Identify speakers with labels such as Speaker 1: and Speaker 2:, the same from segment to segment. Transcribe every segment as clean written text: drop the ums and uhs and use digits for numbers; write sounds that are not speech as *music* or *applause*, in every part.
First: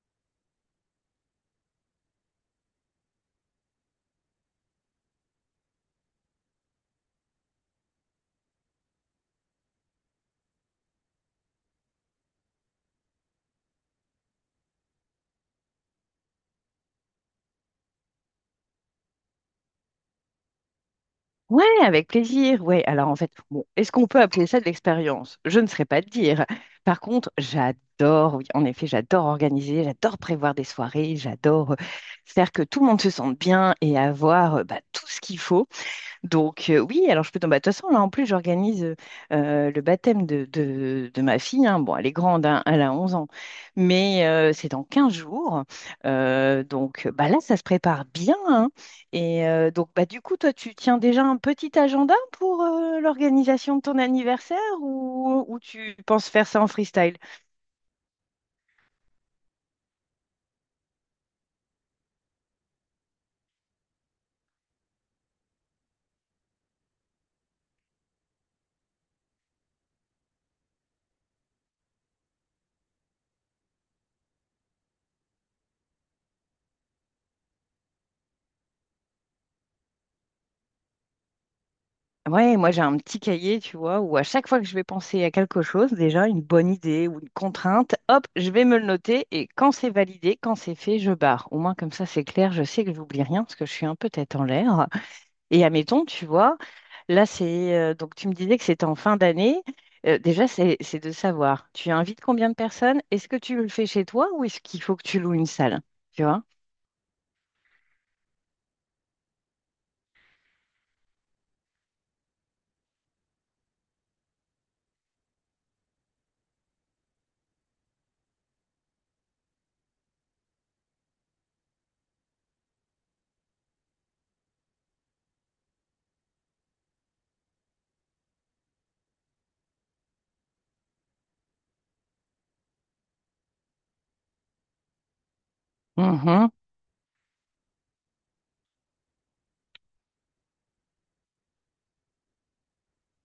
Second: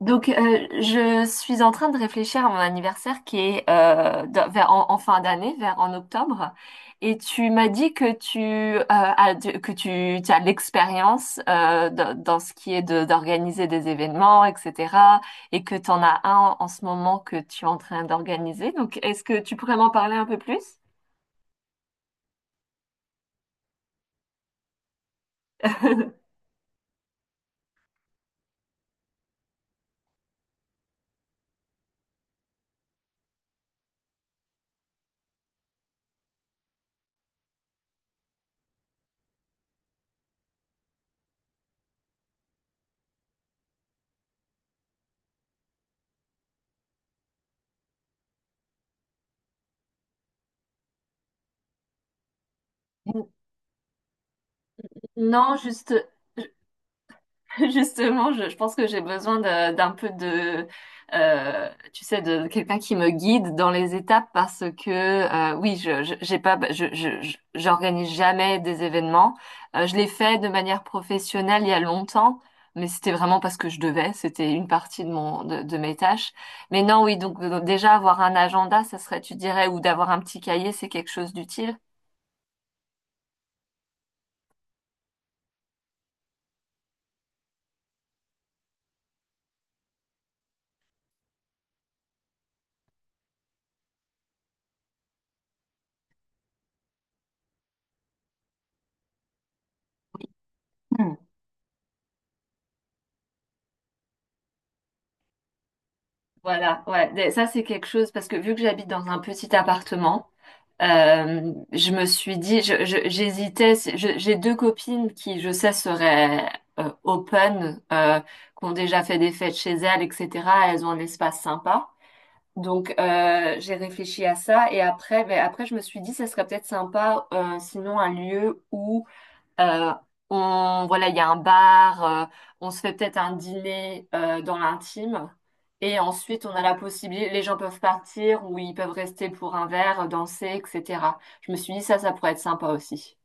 Speaker 1: Je suis en train de réfléchir à mon anniversaire qui est vers, en fin d'année, vers en octobre. Et tu m'as dit que tu as, que tu as de l'expérience dans ce qui est d'organiser des événements, etc. Et que tu en as un en ce moment que tu es en train d'organiser. Donc, est-ce que tu pourrais m'en parler un peu plus?
Speaker 2: Ouais, avec plaisir. Ouais, alors en fait, bon, est-ce qu'on peut appeler ça de l'expérience? Je ne saurais pas te dire. Par contre, j'adore, oui, en effet, j'adore organiser, j'adore prévoir des soirées, j'adore faire que tout le monde se sente bien et avoir bah, tout ce qu'il faut. Donc, oui, alors je peux tomber. De toute façon, là, en plus, j'organise le baptême de ma fille, hein. Bon, elle est grande, hein, elle a 11 ans, mais c'est dans 15 jours. Donc, bah, là, ça se prépare bien, hein. Et donc, bah, du coup, toi, tu tiens déjà un petit agenda pour
Speaker 1: *laughs*
Speaker 2: l'organisation de ton anniversaire ou,
Speaker 1: Non,
Speaker 2: ou
Speaker 1: juste,
Speaker 2: tu penses faire ça en freestyle?
Speaker 1: *laughs* justement, je pense que j'ai besoin d'un peu de, tu sais, de quelqu'un qui me guide dans les étapes parce que, oui, j'ai pas, j'organise jamais des événements. Je l'ai fait de manière professionnelle il y a longtemps, mais c'était vraiment parce que je devais. C'était une partie de de mes tâches. Mais non, oui, donc déjà avoir un agenda, ça serait, tu dirais, ou d'avoir un petit cahier, c'est quelque chose d'utile.
Speaker 2: Ouais, moi j'ai un petit cahier, tu vois, où à chaque fois que je vais penser à quelque chose, déjà une bonne idée ou une contrainte, hop, je vais me le noter et quand c'est validé, quand c'est fait, je barre. Au moins comme ça c'est clair, je sais que j'oublie rien parce que je suis un peu tête en l'air. Et admettons, tu vois, là c'est donc tu me disais que c'était en fin d'année. Déjà c'est de savoir, tu invites combien de personnes? Est-ce que tu le fais chez toi ou est-ce qu'il faut que tu loues une salle? Tu vois?
Speaker 1: Voilà, ouais, des- ça c'est quelque chose parce que vu que j'habite dans un petit appartement, je me suis dit, j'hésitais, j'ai deux copines qui, je sais, seraient open, qui ont déjà fait des fêtes chez elles, etc. Elles ont un espace sympa. Donc j'ai réfléchi à ça et après, ben, après je me suis dit, ça serait peut-être sympa, sinon un lieu où euh, on, voilà, il y a un bar, on se fait peut-être un dîner dans l'intime. Et ensuite, on a la possibilité, les gens peuvent partir ou ils peuvent rester pour un verre, danser, etc. Je me suis dit, ça pourrait être sympa aussi.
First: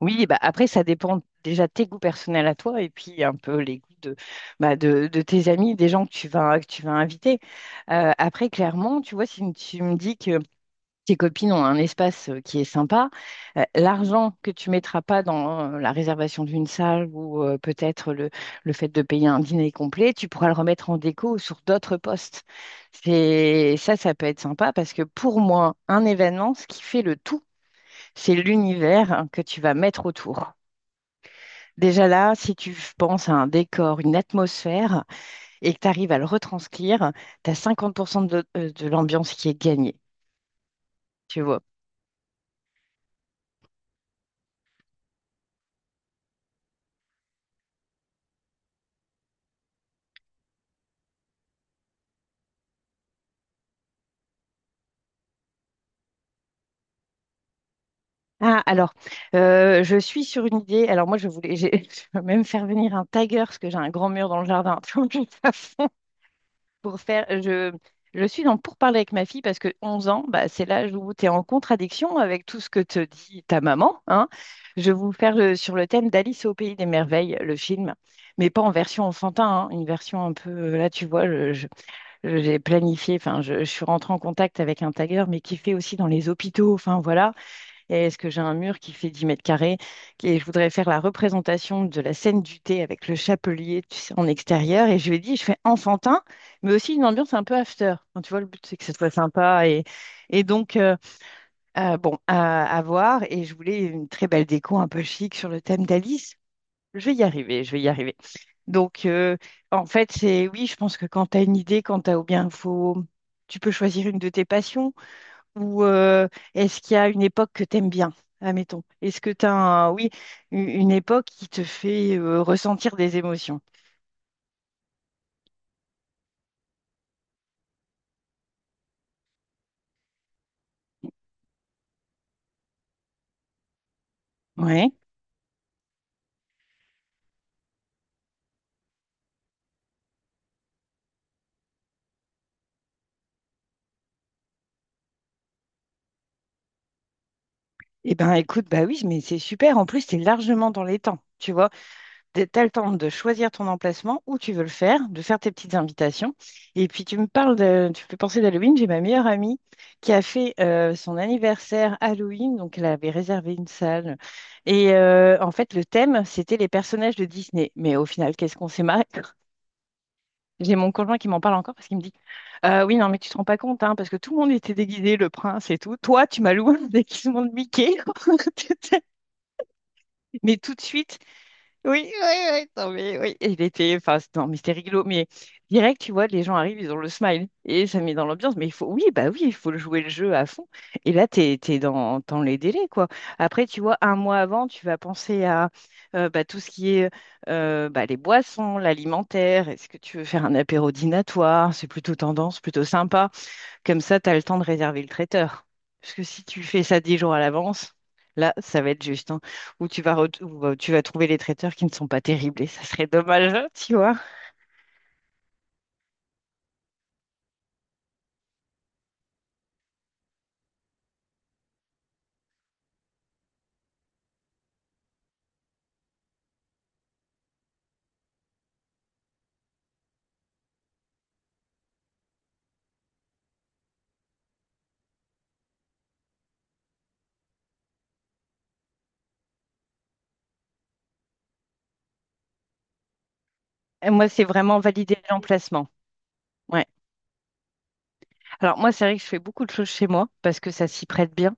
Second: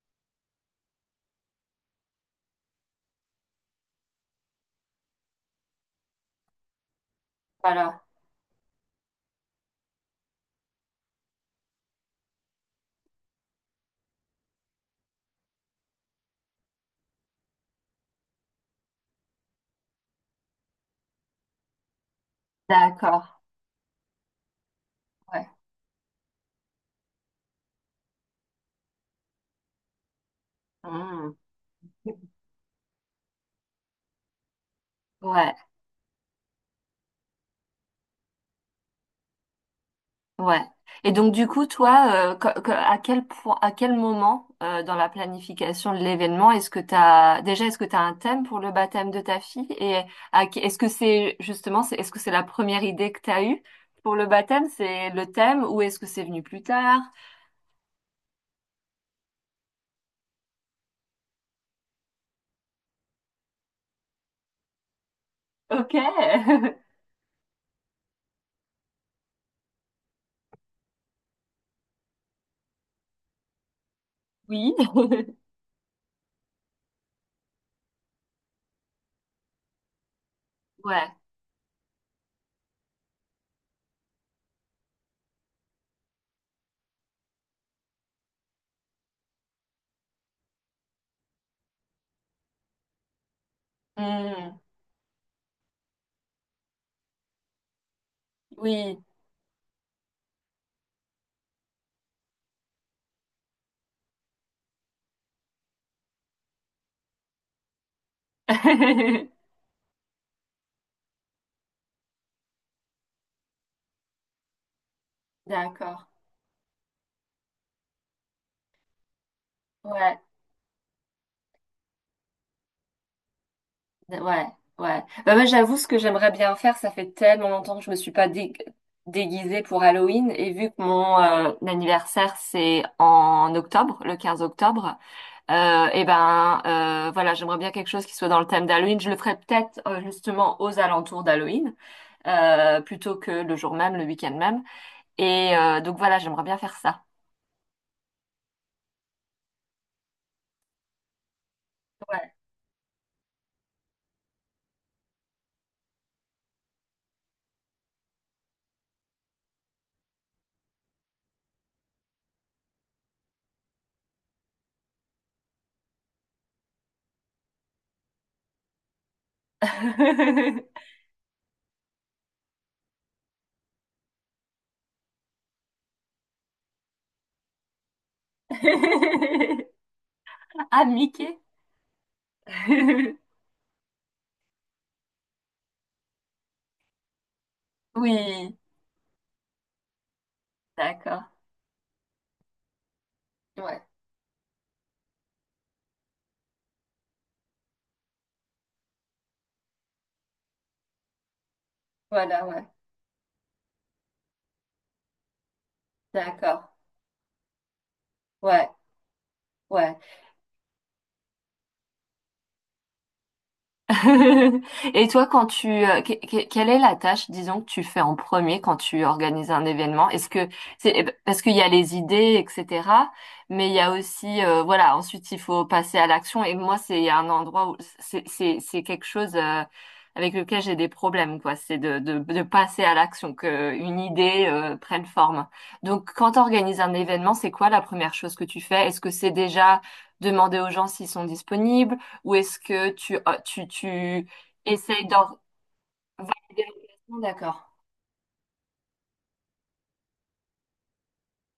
Speaker 2: Oui, bah après, ça dépend déjà de tes goûts personnels à toi et puis un peu les goûts bah, de tes amis, des gens que tu vas inviter.
Speaker 1: Voilà.
Speaker 2: Après, clairement, tu vois, si tu me dis que tes copines ont un espace qui est sympa, l'argent que tu mettras pas dans la réservation d'une salle ou peut-être le fait de payer un dîner complet, tu pourras le remettre en déco sur d'autres postes.
Speaker 1: D'accord.
Speaker 2: C'est, ça peut être sympa parce que pour
Speaker 1: Ouais.
Speaker 2: moi, un événement, ce qui fait le tout, c'est l'univers que tu vas mettre autour.
Speaker 1: Mmh.
Speaker 2: Déjà là, si tu penses à un décor, une atmosphère,
Speaker 1: Ouais.
Speaker 2: et que tu arrives à le retranscrire, tu as 50% de l'ambiance qui est gagnée,
Speaker 1: Ouais. Et donc
Speaker 2: tu
Speaker 1: du
Speaker 2: vois.
Speaker 1: coup, toi, à quel point, à quel moment dans la planification de l'événement, est-ce que t'as un thème pour le baptême de ta fille? Et est-ce que c'est justement, est-ce que c'est la première idée que t'as eue pour le baptême, c'est le thème, ou est-ce que c'est venu plus tard?
Speaker 2: Ah, alors, je suis sur une idée. Alors moi, je voulais, *laughs* je veux même faire venir un tiger, parce que j'ai un grand mur dans le jardin. *laughs* Tu vois, je vais pas
Speaker 1: Ok.
Speaker 2: pour
Speaker 1: *laughs*
Speaker 2: faire, je suis dans pour parler avec ma fille parce que 11 ans, bah, c'est l'âge où tu es en contradiction avec tout ce que te dit ta maman, hein.
Speaker 1: Oui.
Speaker 2: Je vais vous
Speaker 1: *laughs*
Speaker 2: faire sur le thème d'Alice au pays des merveilles, le film, mais pas en version enfantin, hein, une version un peu, là tu
Speaker 1: Ouais.
Speaker 2: vois, j'ai planifié, enfin, je suis rentrée en contact avec un tagueur, mais qui fait aussi dans les hôpitaux, enfin voilà. Et est-ce que j'ai un mur qui fait 10 mètres carrés? Et je voudrais faire la représentation de la scène du thé avec le chapelier, tu sais, en
Speaker 1: Hmm.
Speaker 2: extérieur. Et je lui ai dit, je fais enfantin, mais aussi une ambiance un peu after. Enfin, tu vois, le but, c'est que ça
Speaker 1: Oui.
Speaker 2: soit sympa. Et donc, bon, à voir. Et je voulais une très belle déco, un peu chic sur le thème d'Alice. Je vais y arriver, je vais y arriver. Donc,
Speaker 1: *laughs*
Speaker 2: en fait, c'est oui, je pense que quand tu as une idée, quand tu as ou bien faut, tu peux choisir une de tes passions. Ou
Speaker 1: D'accord.
Speaker 2: est-ce qu'il y a une époque que t'aimes bien, admettons? Est-ce que tu as un, oui,
Speaker 1: Ouais.
Speaker 2: une époque qui te fait ressentir des émotions?
Speaker 1: Ouais, ouais. Bah, moi, j'avoue, ce que j'aimerais bien faire, ça fait tellement longtemps que je me suis pas déguisée pour Halloween. Et vu que mon anniversaire, c'est en octobre, le quinze
Speaker 2: Ouais.
Speaker 1: octobre, et ben, voilà, j'aimerais bien quelque chose qui soit dans le thème d'Halloween. Je le ferais peut-être justement aux alentours d'Halloween, plutôt que le jour même, le week-end même. Et donc voilà, j'aimerais bien faire ça.
Speaker 2: Eh ben écoute, bah oui, mais c'est super. En plus, tu es largement dans les temps. Tu vois,
Speaker 1: Ouais.
Speaker 2: tu as le temps de choisir ton emplacement où tu veux le faire, de faire tes petites invitations. Et puis tu me fais penser d'Halloween. J'ai ma meilleure amie qui a fait son anniversaire Halloween, donc elle avait réservé une salle. Et en fait, le thème, c'était les personnages de Disney. Mais au final, qu'est-ce qu'on s'est marré? J'ai mon conjoint qui m'en parle encore parce qu'il me dit oui, non, mais tu te rends pas compte, hein, parce que tout le monde était déguisé, le prince et tout. Toi, tu m'as loué un *laughs* déguisement de Mickey. *laughs*
Speaker 1: *laughs*
Speaker 2: Mais tout de
Speaker 1: Ah,
Speaker 2: suite,
Speaker 1: Mickey?
Speaker 2: oui, oui, oui, non, mais
Speaker 1: *laughs*
Speaker 2: oui, et il était, enfin, non, mais c'était rigolo, mais direct, tu vois, les gens arrivent, ils ont le smile, et ça met dans
Speaker 1: Oui,
Speaker 2: l'ambiance, mais il faut, oui, bah oui, il faut le jouer le jeu à fond, et
Speaker 1: d'accord.
Speaker 2: là, t'es dans les délais, quoi. Après, tu
Speaker 1: Ouais.
Speaker 2: vois, un mois avant, tu vas penser à bah, tout ce qui est bah, les boissons, l'alimentaire, est-ce que tu veux faire un apéro dînatoire, c'est plutôt
Speaker 1: Voilà,
Speaker 2: tendance,
Speaker 1: ouais.
Speaker 2: plutôt sympa, comme ça, tu as le temps de réserver le traiteur. Parce que si tu
Speaker 1: D'accord.
Speaker 2: fais ça 10 jours à l'avance, là,
Speaker 1: Ouais,
Speaker 2: ça va être juste, hein. Ou
Speaker 1: ouais.
Speaker 2: tu vas, re- ou, euh, tu vas trouver les traiteurs qui ne sont pas terribles et ça serait dommage, hein, tu vois.
Speaker 1: *laughs* Et toi, quand tu, quelle est la tâche, disons, que tu fais en premier quand tu organises un événement? Est-ce que c'est eh ben, parce qu'il y a les idées, etc. Mais il y a aussi, voilà, ensuite il faut passer à l'action. Et moi, c'est un endroit où c'est quelque chose avec lequel j'ai des problèmes, quoi. C'est de passer à l'action, que une idée prenne forme. Donc, quand tu organises un événement, c'est quoi la première chose que tu fais? Est-ce que c'est déjà demander aux gens s'ils sont disponibles? Ou est-ce que
Speaker 2: Et
Speaker 1: tu
Speaker 2: moi, c'est vraiment
Speaker 1: essayes
Speaker 2: valider
Speaker 1: d'en
Speaker 2: l'emplacement.
Speaker 1: valider
Speaker 2: Ouais.
Speaker 1: l'organisation? D'accord.
Speaker 2: Alors moi, c'est vrai que je fais beaucoup de choses chez moi parce que ça s'y prête bien.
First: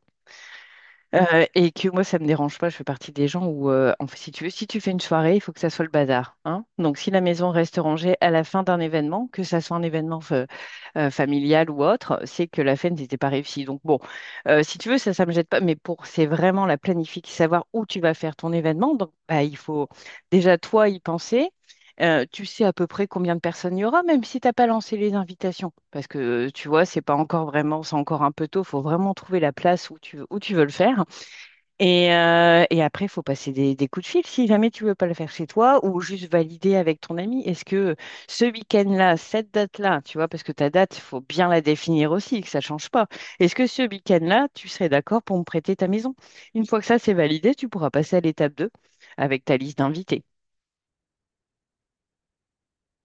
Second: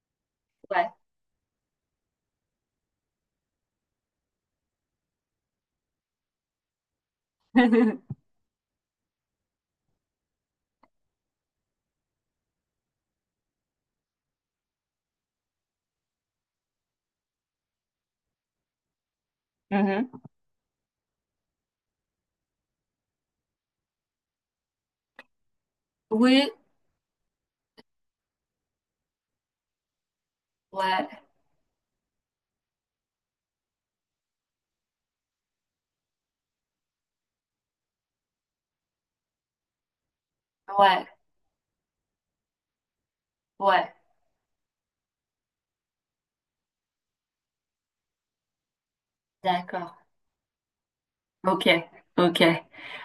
Speaker 1: Ouais.
Speaker 2: Et que moi, ça me dérange pas. Je fais partie des gens où, en fait, si tu veux, si tu fais une soirée, il faut que ça soit le bazar, hein. Donc, si la maison reste rangée
Speaker 1: *laughs*
Speaker 2: à la fin d'un événement, que ça soit un événement familiale ou autre, c'est que la fête n'était pas réussie. Donc bon, si tu veux, ça me jette pas, mais pour, c'est vraiment la planification, savoir où tu vas faire ton événement. Donc bah, il faut
Speaker 1: Mhm.
Speaker 2: déjà toi y penser. Tu sais à peu près combien de personnes il y aura, même si tu n'as pas lancé les invitations. Parce que
Speaker 1: Oui,
Speaker 2: tu vois, c'est pas encore vraiment, c'est encore un peu tôt. Il faut vraiment trouver la place où tu veux le faire.
Speaker 1: ouais,
Speaker 2: Et après, il faut passer des coups de fil si jamais tu veux pas le faire chez toi ou juste valider avec ton ami. Est-ce que ce week-end-là, cette date-là, tu vois, parce que ta date, il
Speaker 1: ouais,
Speaker 2: faut bien la définir aussi, que ça change pas. Est-ce que ce
Speaker 1: ouais.
Speaker 2: week-end-là, tu serais d'accord pour me prêter ta maison? Une fois que ça, c'est validé, tu pourras passer à l'étape 2 avec ta liste
Speaker 1: D'accord.
Speaker 2: d'invités.
Speaker 1: Ok, ok.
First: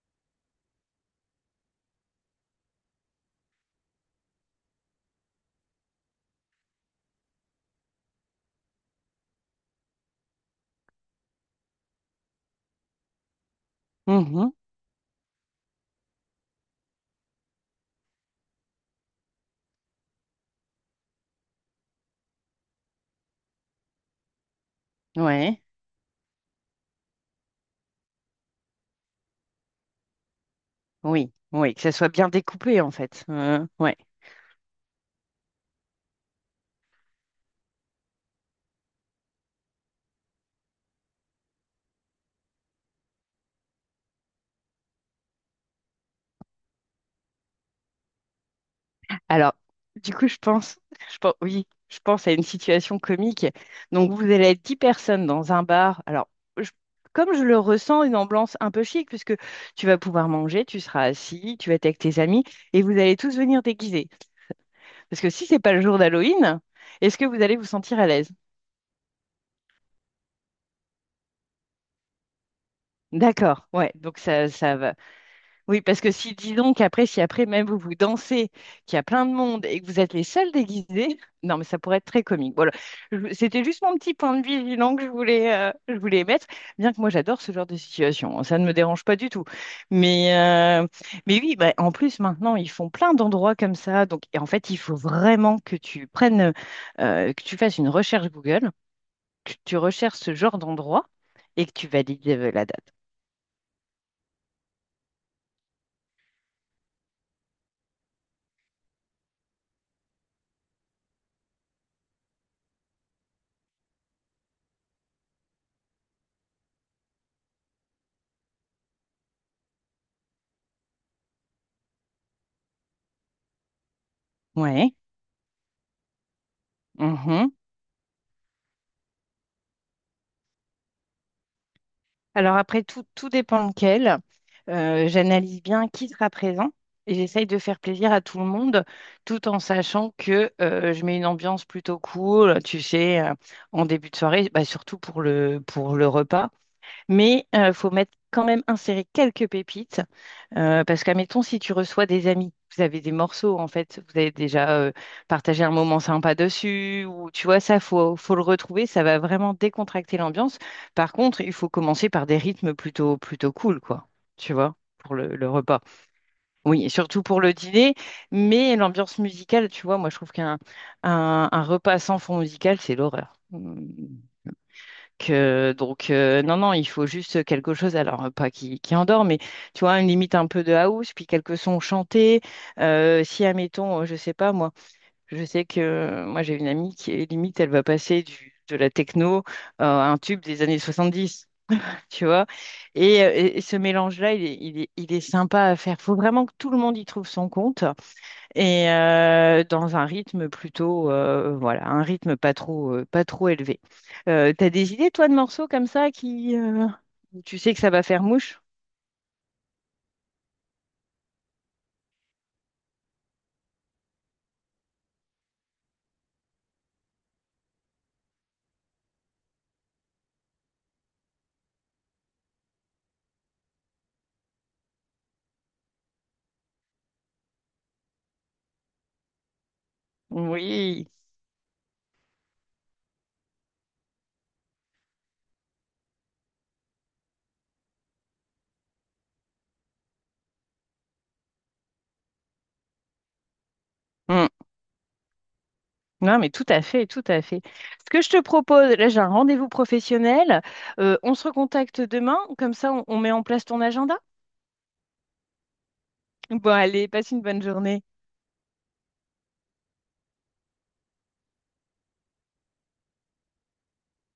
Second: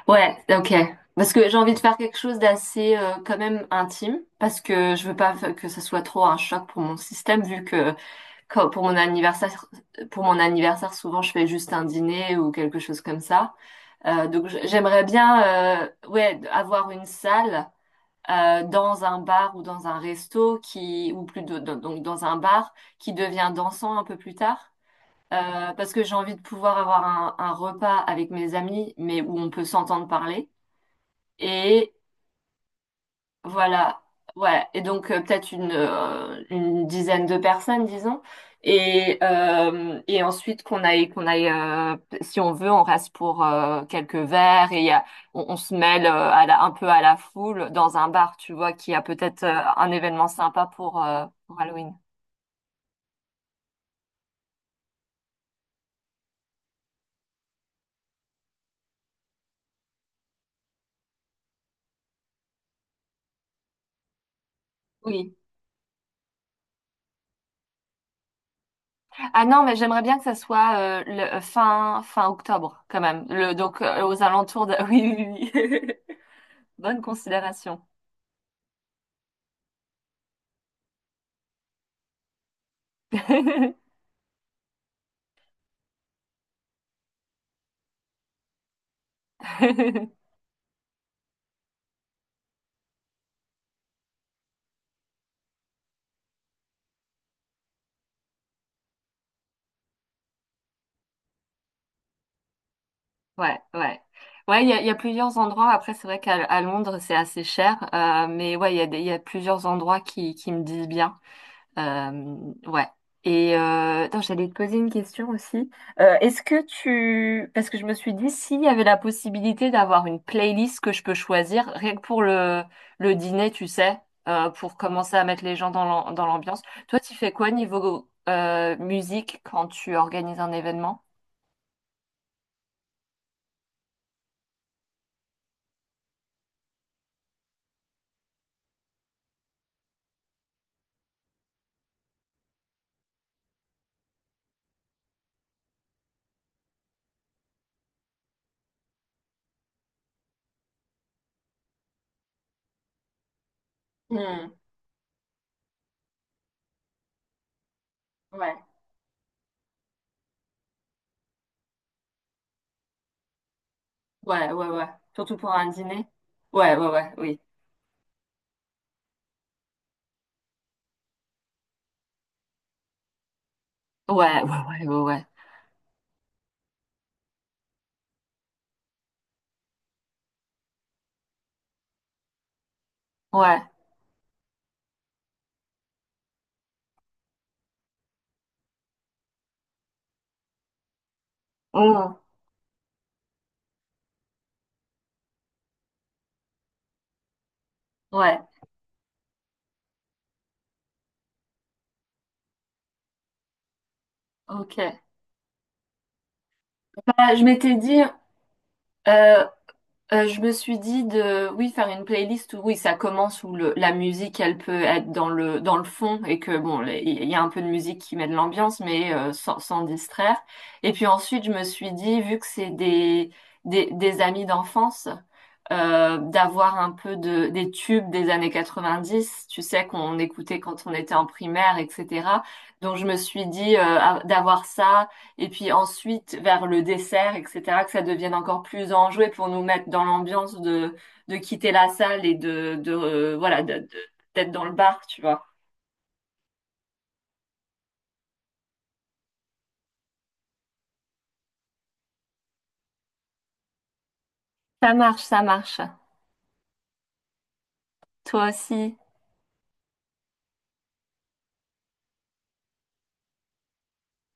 Speaker 1: Ouais, ok. Parce que j'ai envie de faire quelque chose d'assez quand même intime, parce que je veux pas que ce soit trop un choc pour mon système, vu que quand- pour mon anniversaire, pour mon anniversaire, souvent je fais juste un dîner ou quelque chose comme ça. Euh, donc
Speaker 2: Mhm.
Speaker 1: j- j'aimerais bien, ouais, avoir une salle. Dans un bar ou dans un resto qui ou donc dans un bar qui devient dansant un peu plus tard
Speaker 2: Ouais.
Speaker 1: parce que j'ai envie de pouvoir avoir un repas avec mes amis mais où on peut s'entendre parler
Speaker 2: Oui, oui, que ça
Speaker 1: et
Speaker 2: soit bien découpé en fait. Ouais.
Speaker 1: voilà, ouais, et donc peut-être une dizaine de personnes, disons, et ensuite qu'on aille, si on veut, on reste pour quelques verres et on se mêle un peu à la foule dans un bar, tu vois, qui a peut-être
Speaker 2: Alors,
Speaker 1: euh, un
Speaker 2: du
Speaker 1: événement
Speaker 2: coup,
Speaker 1: sympa pour
Speaker 2: oui,
Speaker 1: Halloween.
Speaker 2: je pense à une situation comique. Donc, vous allez être 10 personnes dans un bar. Alors, je- comme je le ressens, une ambiance un peu chic, puisque tu vas pouvoir manger, tu seras assis, tu vas être avec tes amis, et vous allez tous venir déguisés. Parce que
Speaker 1: Oui.
Speaker 2: si c'est pas le jour d'Halloween, est-ce que vous allez vous sentir à l'aise?
Speaker 1: Ah non, mais j'aimerais bien que ça soit fin, fin octobre, quand même, le,
Speaker 2: D'accord,
Speaker 1: donc
Speaker 2: ouais, donc
Speaker 1: aux
Speaker 2: ça,
Speaker 1: alentours de... *laughs*
Speaker 2: ça
Speaker 1: Oui, oui,
Speaker 2: Oui, parce que
Speaker 1: oui.
Speaker 2: si, disons
Speaker 1: *laughs* Bonne
Speaker 2: qu'après, si après même vous
Speaker 1: considération.
Speaker 2: vous dansez, qu'il y a plein de monde et que vous êtes les seuls déguisés, *laughs* non, mais ça pourrait être très comique. Voilà, c'était juste mon
Speaker 1: *laughs*
Speaker 2: petit point de vigilance que je voulais émettre, bien que moi j'adore ce genre de situation, hein, ça ne me dérange pas du tout. Mais, euh, mais oui, bah, en plus maintenant, ils font plein d'endroits comme ça, donc et en fait, il faut vraiment que tu fasses une recherche Google, que tu recherches ce genre d'endroit et que tu valides la date.
Speaker 1: Ouais, ouais. Ouais, il y a plusieurs endroits. Après, c'est vrai qu'à Londres, c'est assez cher. Mais ouais, il y a plusieurs endroits qui me disent bien. Euh, ouais. Et attends, j'allais te poser une question aussi. Est-ce que tu... Parce que je me suis dit, s'il y avait la possibilité d'avoir une playlist que je peux choisir, rien que pour le dîner, tu sais, pour
Speaker 2: Ouais.
Speaker 1: commencer à mettre les gens dans dans l'ambiance. Toi, tu fais quoi niveau musique quand tu organises un événement?
Speaker 2: Alors après, tout dépend lequel. J'analyse bien qui sera présent et j'essaye de faire plaisir à tout le monde tout en sachant que je mets une ambiance plutôt cool, tu sais, en début de soirée, bah, surtout pour le, repas. Mais il faut mettre quand même insérer quelques pépites parce qu'admettons, si tu reçois des amis, vous avez des morceaux, en fait, vous avez
Speaker 1: Hmm,
Speaker 2: déjà partagé un moment sympa dessus, ou tu vois, ça, faut le
Speaker 1: ouais.
Speaker 2: retrouver, ça va vraiment décontracter l'ambiance. Par contre, il faut commencer par des rythmes plutôt, plutôt cool, quoi,
Speaker 1: Ouais,
Speaker 2: tu
Speaker 1: ouais,
Speaker 2: vois,
Speaker 1: ouais.
Speaker 2: pour le,
Speaker 1: Surtout
Speaker 2: le
Speaker 1: pour un
Speaker 2: repas.
Speaker 1: dîner. Ouais,
Speaker 2: Oui,
Speaker 1: ouais,
Speaker 2: et
Speaker 1: ouais,
Speaker 2: surtout
Speaker 1: oui.
Speaker 2: pour le dîner, mais l'ambiance musicale, tu vois, moi, je trouve qu'un repas sans fond musical, c'est l'horreur. Mmh
Speaker 1: Ouais, ouais, ouais, ouais, ouais.
Speaker 2: donc non, non, il faut juste quelque chose, alors pas qui endort, mais tu vois, une limite un peu de house, puis quelques sons chantés. Si,
Speaker 1: Ouais.
Speaker 2: admettons, je sais pas, moi, je sais que moi j'ai une amie qui est limite, elle va passer de la techno à un tube des années 70,
Speaker 1: Oh.
Speaker 2: tu vois. Et ce mélange-là, il est sympa à faire. Faut vraiment que tout le monde y trouve son compte
Speaker 1: Ouais,
Speaker 2: et dans un rythme plutôt, voilà, un rythme pas trop élevé. T'as
Speaker 1: ok.
Speaker 2: des idées, toi, de morceaux comme ça qui,
Speaker 1: Bah, je
Speaker 2: tu sais
Speaker 1: m'étais
Speaker 2: que ça
Speaker 1: dit,
Speaker 2: va faire mouche?
Speaker 1: euh, je me suis dit de, oui, faire une playlist où, oui, ça commence où la musique, elle peut être dans dans le fond et que, bon, il y a un peu de musique qui met de l'ambiance, mais sans distraire. Et puis ensuite, je me suis dit, vu que c'est des amis d'enfance, d'avoir un peu de, des tubes des années 90 tu sais, qu'on écoutait quand on
Speaker 2: Oui.
Speaker 1: était en primaire, etc. Donc, je me suis dit, d'avoir ça et puis ensuite, vers le dessert, etc., que ça devienne encore plus enjoué pour nous mettre dans l'ambiance de quitter la salle et de, voilà, de-
Speaker 2: Mm.
Speaker 1: d'être dans le bar, tu vois.
Speaker 2: Non, mais tout à fait, tout à fait. Ce que je te propose, là, j'ai un rendez-vous professionnel. On se recontacte demain, comme ça, on met en place ton agenda.
Speaker 1: Ça marche, ça marche.
Speaker 2: Bon, allez, passe une bonne journée.
Speaker 1: Toi aussi.